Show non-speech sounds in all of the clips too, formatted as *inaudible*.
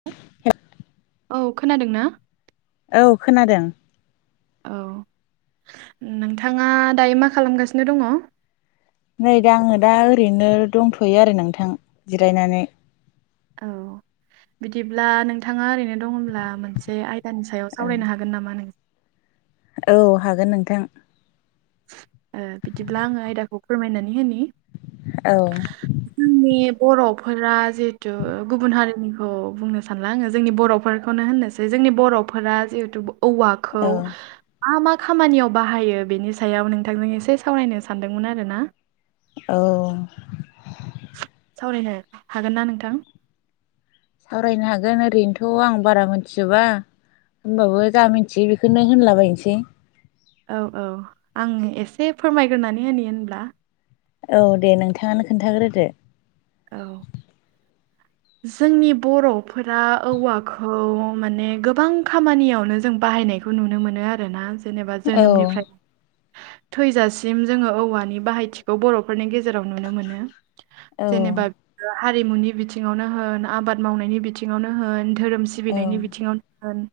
*unintelligible* औ खोनादों ना? औ खोनादों। औ नोंथाङा दायो मा खालामगासिनो दङ? नै दा आङो दा ओरैनो दंथ'यो आरो नोंथां जिरायनानै औ *inaudible* बिदिब्ला नोंथाङा ओरैनो दङब्ला मोनसे आयदानि सायाव औ सावरायनो हागोन नामा नों? औ हागोन नोंथां। बिदिब्ला आङो आयदाखौ फोरमायनानै होननि औ जोंनि बर'फोरा जिहेथु गुबुन हारिनिखौ बुंनो सानला आङो जोंनि बर'फोरखौनो होननोसै जोंनि बर'फोरा जिहेतु औवाखौ औ मा मा खामानियाव बाहायो बेनि सायाव नोंथांजों एसे सावरायनो सानदोंमोन आरो ना। औ सावरायनो हागोन ना नोंथां? सावरायनो हागोन ओरैनोथ' आं बारा मिथिजोबा। होनबाबो जा मिथियो बेखौनो होनलाबायनोसै। औ औ आं एसे फोरमायग्रोनानै होनो होनब्ला। औ दे नोंथाङानो खोन्थाग्रोदो। औ जोंनि बर'फोरा औवाखौ माने गोबां खामानियावनो जों बाहायनायखौ बेखौ नुनो मोनो आरोना। जेनेबा औ जोनोमनिफ्राय थैजासिम जोङो औवानि बाहायथि बेखौ बर'फोरनि गेजेराव नुनो मोनो औ जेनेबा हारिमुनि बिथिं बिथिङावनो होन आबाद मावनायनि बिथिङावनो होन धोरोम औ सिबिनायनि बिथिङावनो होन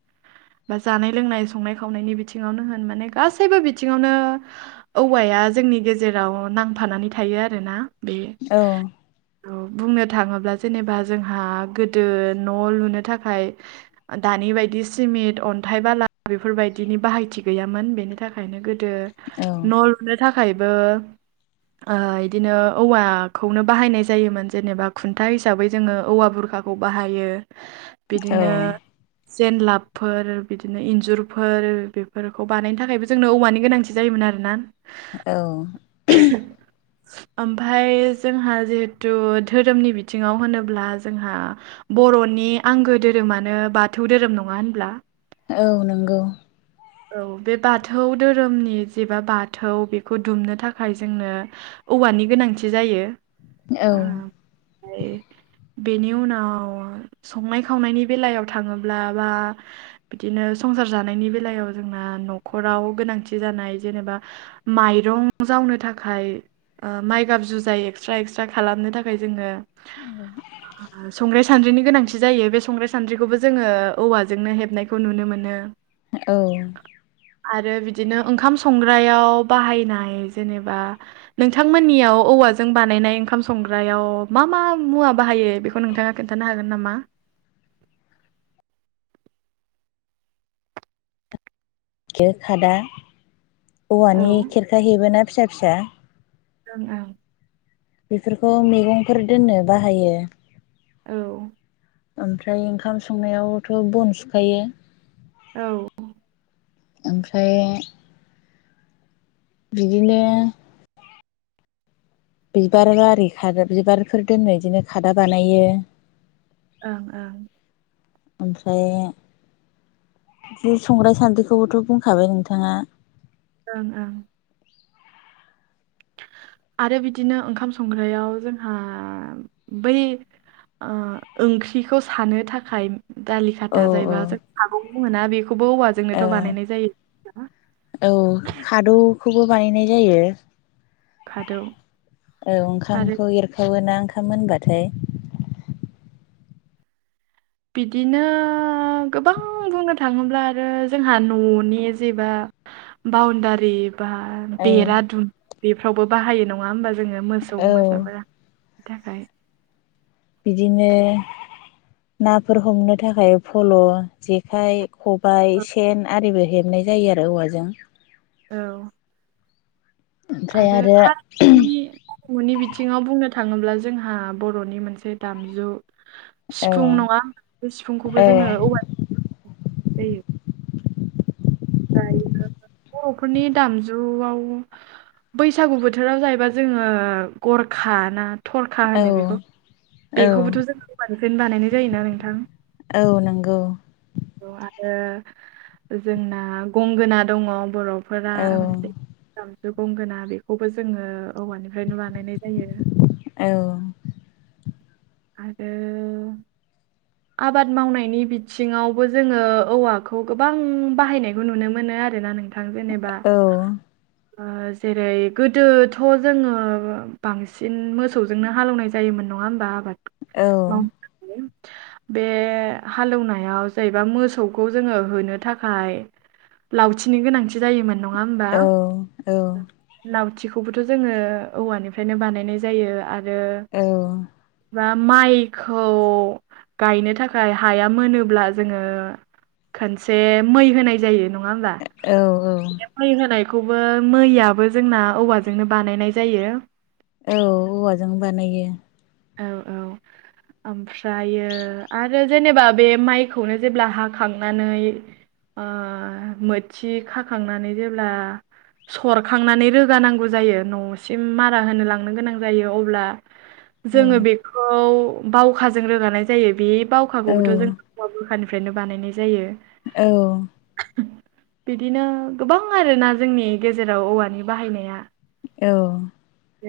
बा जानाय लोंनाय संनाय खावनायनि बिथिङावनो होन माने गासैबो बिथिङावनो औवाया जोंनि गेजेराव नांफानानै थायो आरो ना। बे औ औ बुंनो थाङोब्ला जेनेबा जोंहा गोदो न' लुनो थाखाय दानि बायदि सिमिट अन्थाइ बाला बेफोरबायदिनि बाहायथि गैयामोन बेनि थाखायनो गोदो न' लुनो थाखायबो ओ इदिनो औवाखौनो बाहायनाय जायोमोन जेनेबा खुन था हिसाबै जोङो औवा बुरखाखौ बाहायो औ बिदिनो जेनलाबफोर बिदिनो इन्जुरफोर बेफोरखौ बानायनो थाखाय बो जोंनो औवानि गोनांथि जायोमोन आरो ना। औ ओमफाय जोंहा जिहेथु धोरोमनि बिथ थिङाव होनोब्ला जोंहा बर'नि आंगो धोरोमानो बाथौ धोरोम नङा होनब्ला? औ नंगौ। औ बे बाथौ धोरोमनि जेबा बाथौ बेखौ दुमनो थाखाय जोंनो औवानि गोनांथि जायो। ओमफ्राय औ *inaudible* बेनि उनाव संनाय खावनायनि बेलायाव थाङोब्ला बा बिदिनो संसार जानायनि बेलायाव जोंना न'खराव गोनांथि जानाय जेनेबा माइरं जावनो थाखाय ओ माइगाब जुजाय एक्सट्रा एक्सट्रा खालामनो थाखाय जोङो *inaudible* आ *inaudible* संग्राय सान्द्रिनि गोनांथि जायो बे संग्राय सान्द्रिखौबो जोङो औवाजोंनो हेबनायखौ नुनो मोनो। औ आरो बिदिनो ओंखाम संग्रायाव बाहायनाय जेनेबा नोंथांमोननियाव औवाजों बानायनाय ओंखाम संग्रायाव मा मा मुवा बाहायो बेखौ नोंथाङा खोन्थानो हागोन नामा? खादा औ औवानि ओं खेरखा हेबोना फिसा फिसा। ओं ओं। बेफोरखौ मैगंफोर दोननो बाहायो। औ ओमफ्राय ओंखाम संनायावथ' बन सुखायो। औ ओमफ्राय बिदिनो बिबार बारि खाद बिबारफोर दोननो बिदिनो खादा बानायो। ओं ओं। ओमफ्राय जे संग्राय सान्द्रिखौबोथ' बुंखाबाय नोंथाङा। ओं ओं। आरो बिदिनो ओंखाम संग्रायाव जोंहा बै ओ ओंख्रिखौ सानो थाखाय दालि औ खाथा जायबा जों सागं बुङोना बेखौबो औवा औ जोंनोथ' बानायनाय जायो। औ खादौखौबो बानायनाय जायो। खादौ औ आरो ओंखामखौ एरखावोना ओंखाम मोनबाथाय। बिदिनो गोबां बुंनो थाङोब्ला आरो जोंहा न'नि जेबा बाउणडारि बा औ बेरा दुमो बेफ्रावबो बाहायो नङा होमबा जोङो मोसौ औ मोसाफोरा बेनि थाखाय बिदिनो नाफोर हमनो थाखाय फल' जेखाइ, खबाय, सेन आरिबो हेबनाय जायो आरो औवाजों औ आरो खानि बिथिङाव बुंनो थाङोब्ला जोंहा बर'नि मोनसे दामजु सिफुं औ नङा बे औ सिफुंखौबो जोङो औवा जायो यो बर'फोरनि दामजुआव बैसागु बोथोराव जाहैबा जोङो गरखा ना थरखा औ होनो बेखौ औ बेखौबोथ' जों गोमानिफ्रायनो बानायनाय जायोना नोंथां औ नंगौ आरो जोंना गंगोना दङ बर' फोरा औ मोनसे दामजु गंगोना बेखौबो जोङो औवानिफ्रायनो बानायनाय जायो। औ आरो आबाद मावनायनि बिथिङावबो जोङो औवाखौ गोबां बाहायनायखौ नुनो मोनो आरोना नों थां जेनेबा औ ओ जेरै गोदोथ' जोङो बांसिन मोसौजोंनो हालेवनाय जायोमोन नङा होमबा आबाद औ मावनो बे हालेवनायाव जाहैबा मोसौखौ जोङो होनो थाखाय लावथिनि गोनांथि जायोमोन नङा होमबा औ लावथिखौबोथ' जोङो औवानिफ्रायनो बानायनाय जायो आरो औ बा माइखौ गायनो थाखाय हाया मोनोब्ला जोङो खनसे मै होनाय जायो नङा होमबा औ मै होनायखौबो मैयाबो जोंना औवाजोंनो बानायनाय जायो। औ औवाजों बानायो औ औ। ओमफ्रायो आरो जेनेबा बे माइखौनो जेब्ला हाखांनानै ओ मोथि खाखांनानै जेब्ला सरखांनानै रोगानांगौ जायो न'सिम मारा होनो लांनो गोनां जायो अब्ला औ जोङो बेखौ बावखाजों रोगानाय जायो बे औ बावखाखौबोथ' जों औवा बुरखानिफ्रायनो बानायनाय जायो। औ बिदिनो गोबां आरोना जोंनि गेजेराव औवानि बाहायनाया औ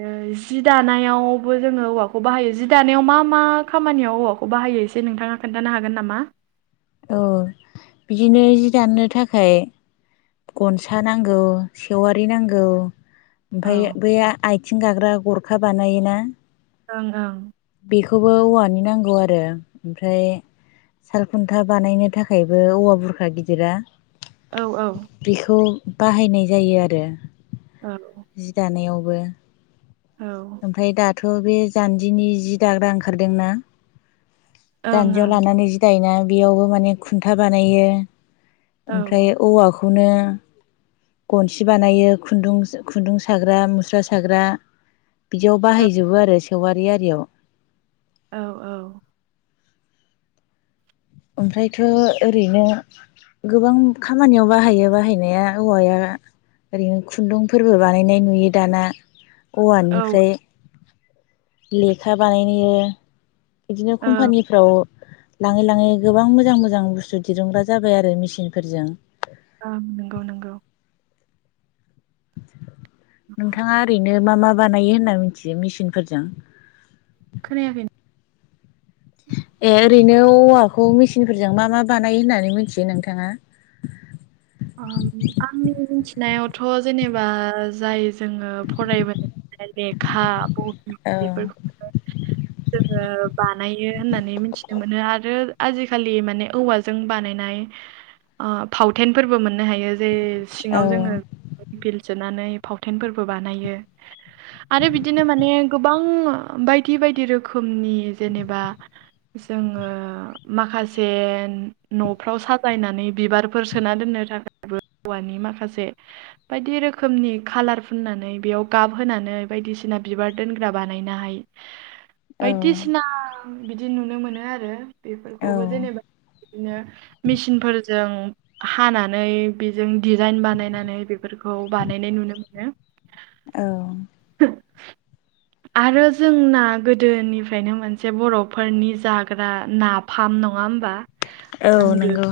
ओ जि दानायावबो जोङो औवा खौ बाहायो जि दानायाव मा मा खामानियाव औवाखौ बाहायो एसे नोंथाङा खोन्थानो हागोन नामा? औ बिदिनो जि दानो थाखाय गनसा नांगौ सेवारि नांगौ औ ओमफ्राय ओं बै आथिं गाग्रा गरखा बानायोना ओं ओं बेखौबो औवानि नांगौ आरो ओमफ्राय सालखुन्था बानायनो थाखायबो औवा बुरखा गिदिरा औ औ। बेखौ बाहायनाय जायो आरो औ जि दानायावबो औ ओमफ्राय दाथ' बे जान्जिनि जि दाग्रा ओंखारदोंना ओं जान्जियाव लानानै जि दायोना बेयावबो माने खुन्था बानायो औ ओमफ्राय औवाखौनो गनसि बानायो खुन्दुं खुन्दुं साग्रा मुस्रा साग्रा बिदियाव औ बाहायजोबो आरो सेवारि आरियाव औ औ ओमफ्रायथ' ओरैनो गोबां खामानियाव बाहायो बाहायनाया औवाया ओरैनो खुन्दुंफोरबो बानायनाय नुयो दाना औ औवानिफ्राय लेखा बानायो इदिनो ओं कम्पानि औ लाङै लाङै गोबां मोजां मोजां बुस्थु दिरुंग्रा जाबाय आरो मिसिनफोरजों। ओम नोंगौ नोंगौ। नोंथाङा ओरैनो मा मा बानायो होनना मिथियो मेसिनफोरजों खोनायाखैन *inaudible* ए ओरैनो औवाखौ मिचिनफोरजों मा मा बानायो होननानै मिथियो नोंथाङा? उम आंनि मिथिनायावथ' जेनेबा जाय जोङो फरायबोनो लेखा बहि औ बेफोर *unintelligible* जोङो बानायो होननानै मिथिनो मोनो आरो आजिखालि माने औवाजों बानायनाय ओ फावथेनफोरबो मोननो हायो जे औ सिङाव जोङो बिल सोनानै फावथेनफोरबो बानायो आरो बिदिनो माने गोबां बायदि बायदि रोखोमनि जेनेबा जोङो माखासे न'फ्राव साजायनानै बिबारफोर स सोना दोननो थाखायबो हौवानि माखासे बायदि रोखोमनि खालार फुननानै बेयाव गाबहोनानै बायदिसिना बिबार दोनग्रा बानायनाहाय औ बायदिसिना बिदि नुनो मोनो आरो औ बेफोरखौबो जेनेबा बिदिनो मिसिनफोरजों हानानै बिजों डिजाइन बानायनानै बेफोरखौ बानायनाय नुनो मोनो औ *unintelligible* आरो जोंना गोदोनिफ्रायनो मोनसे बर'फोरनि जाग्रा ना फाम नङा होमबा औ आंगो नंगौ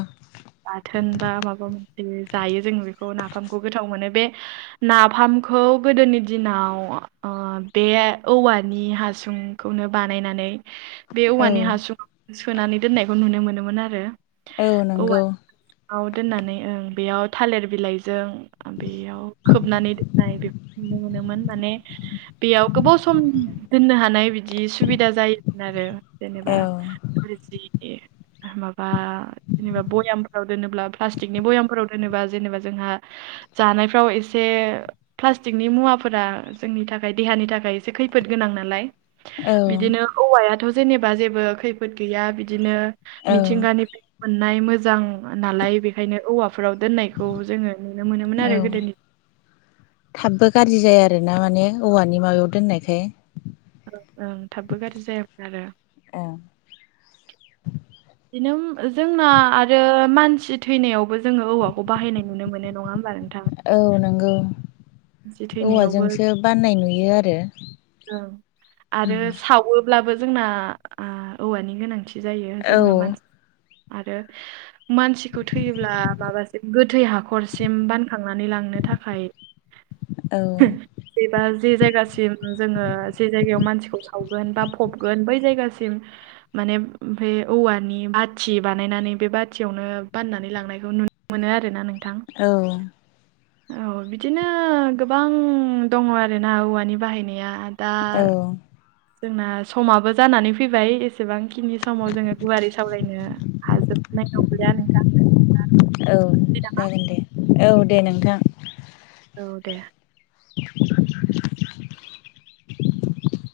बाथोन बा माबा मोनसे जायो जोङो बेखौ नाफामखौ गोथाव मोनो बे नाफामखौ गोदोनि दिनाव औवा बे औवानि हासुंखौनो बानायनानै बे औ औवानि हासुं सोनानै दोननायखौ नुनो मोनोमोन आरो। औ नोंगौ। आव दोननानै ओं बेयाव थालिर बिलाइजों बेयाव खोबनानै दोननाय बेफोरखौ नुनो मोनोमोन माने बेयाव गोबाव सम दोननो हानाय बिदि सुबिदा जायोमोन आरो जेनेबा औ *unintelligible* जि माबा जेनेबा भयामफोराव दोनोब्ला प्लास्टिकनि भयामफोराव दोनोबा जेनेबा जोंहा जानायफ्राव एसे प्लास्टिकनि मुवाफोरा जोंनि थाखाय देहानि थाखाय इसे खैफोद गोनां नालाय औ बिदिनो औवायाथ' जेनेबा जेबो खैफोद गैया बिदिनो औ मिथिंगानि फाय मोननाय मोजां नालाय बेखायनो औवाफोराव दोननायखौ जोङो नुनो मोनोमोन औ आरो गोदोनि थाबबो गाज्रि जाया आरोना माने औवानि माबायाव दोननायखाय ओं ओं थाबबो गाज्रि जायामोन आरो। *unintelligible* बिदिनो जोंना आरो मानसि थैनायावबो जोङो औवाखौ बाहायनाय नुनो मोनो नङा होमबा नोंथां औ नोंगौ मानसि थैनायावबो औवाजोंसो बाननाय नुयो आरो औ आरो सावोब्लाबो जोंना आ औवानि गोनांथि जायो औ जेनेबा मानसि आरो मानसिखौ थैयोब्ला माबादि गोथै हाखरसिम बानखांनानै लांनो थाखाय औ *unintelligible* एबा जे जायगासिम जोङो जे जायगायाव मानसिखौ सावगोन बा फबगोन बै जायगासिम माने ओमफ्राय औवानि बाथि बानायनानै बे बाथियावनो बाननानै लांनायखौ नुनो मोनो आरोना नोंथां औ औ बिदिनो गोबां दङ आरोना औवानि बाहायनाया दा औ जोंना समाबो जानानै फैबाय जेसेबांखिनि समाव जोङो गुवारि सावरायनो हाजोबनाय नंलिया नोंथां औ औ दे नोंथां औ दे। *inaudible*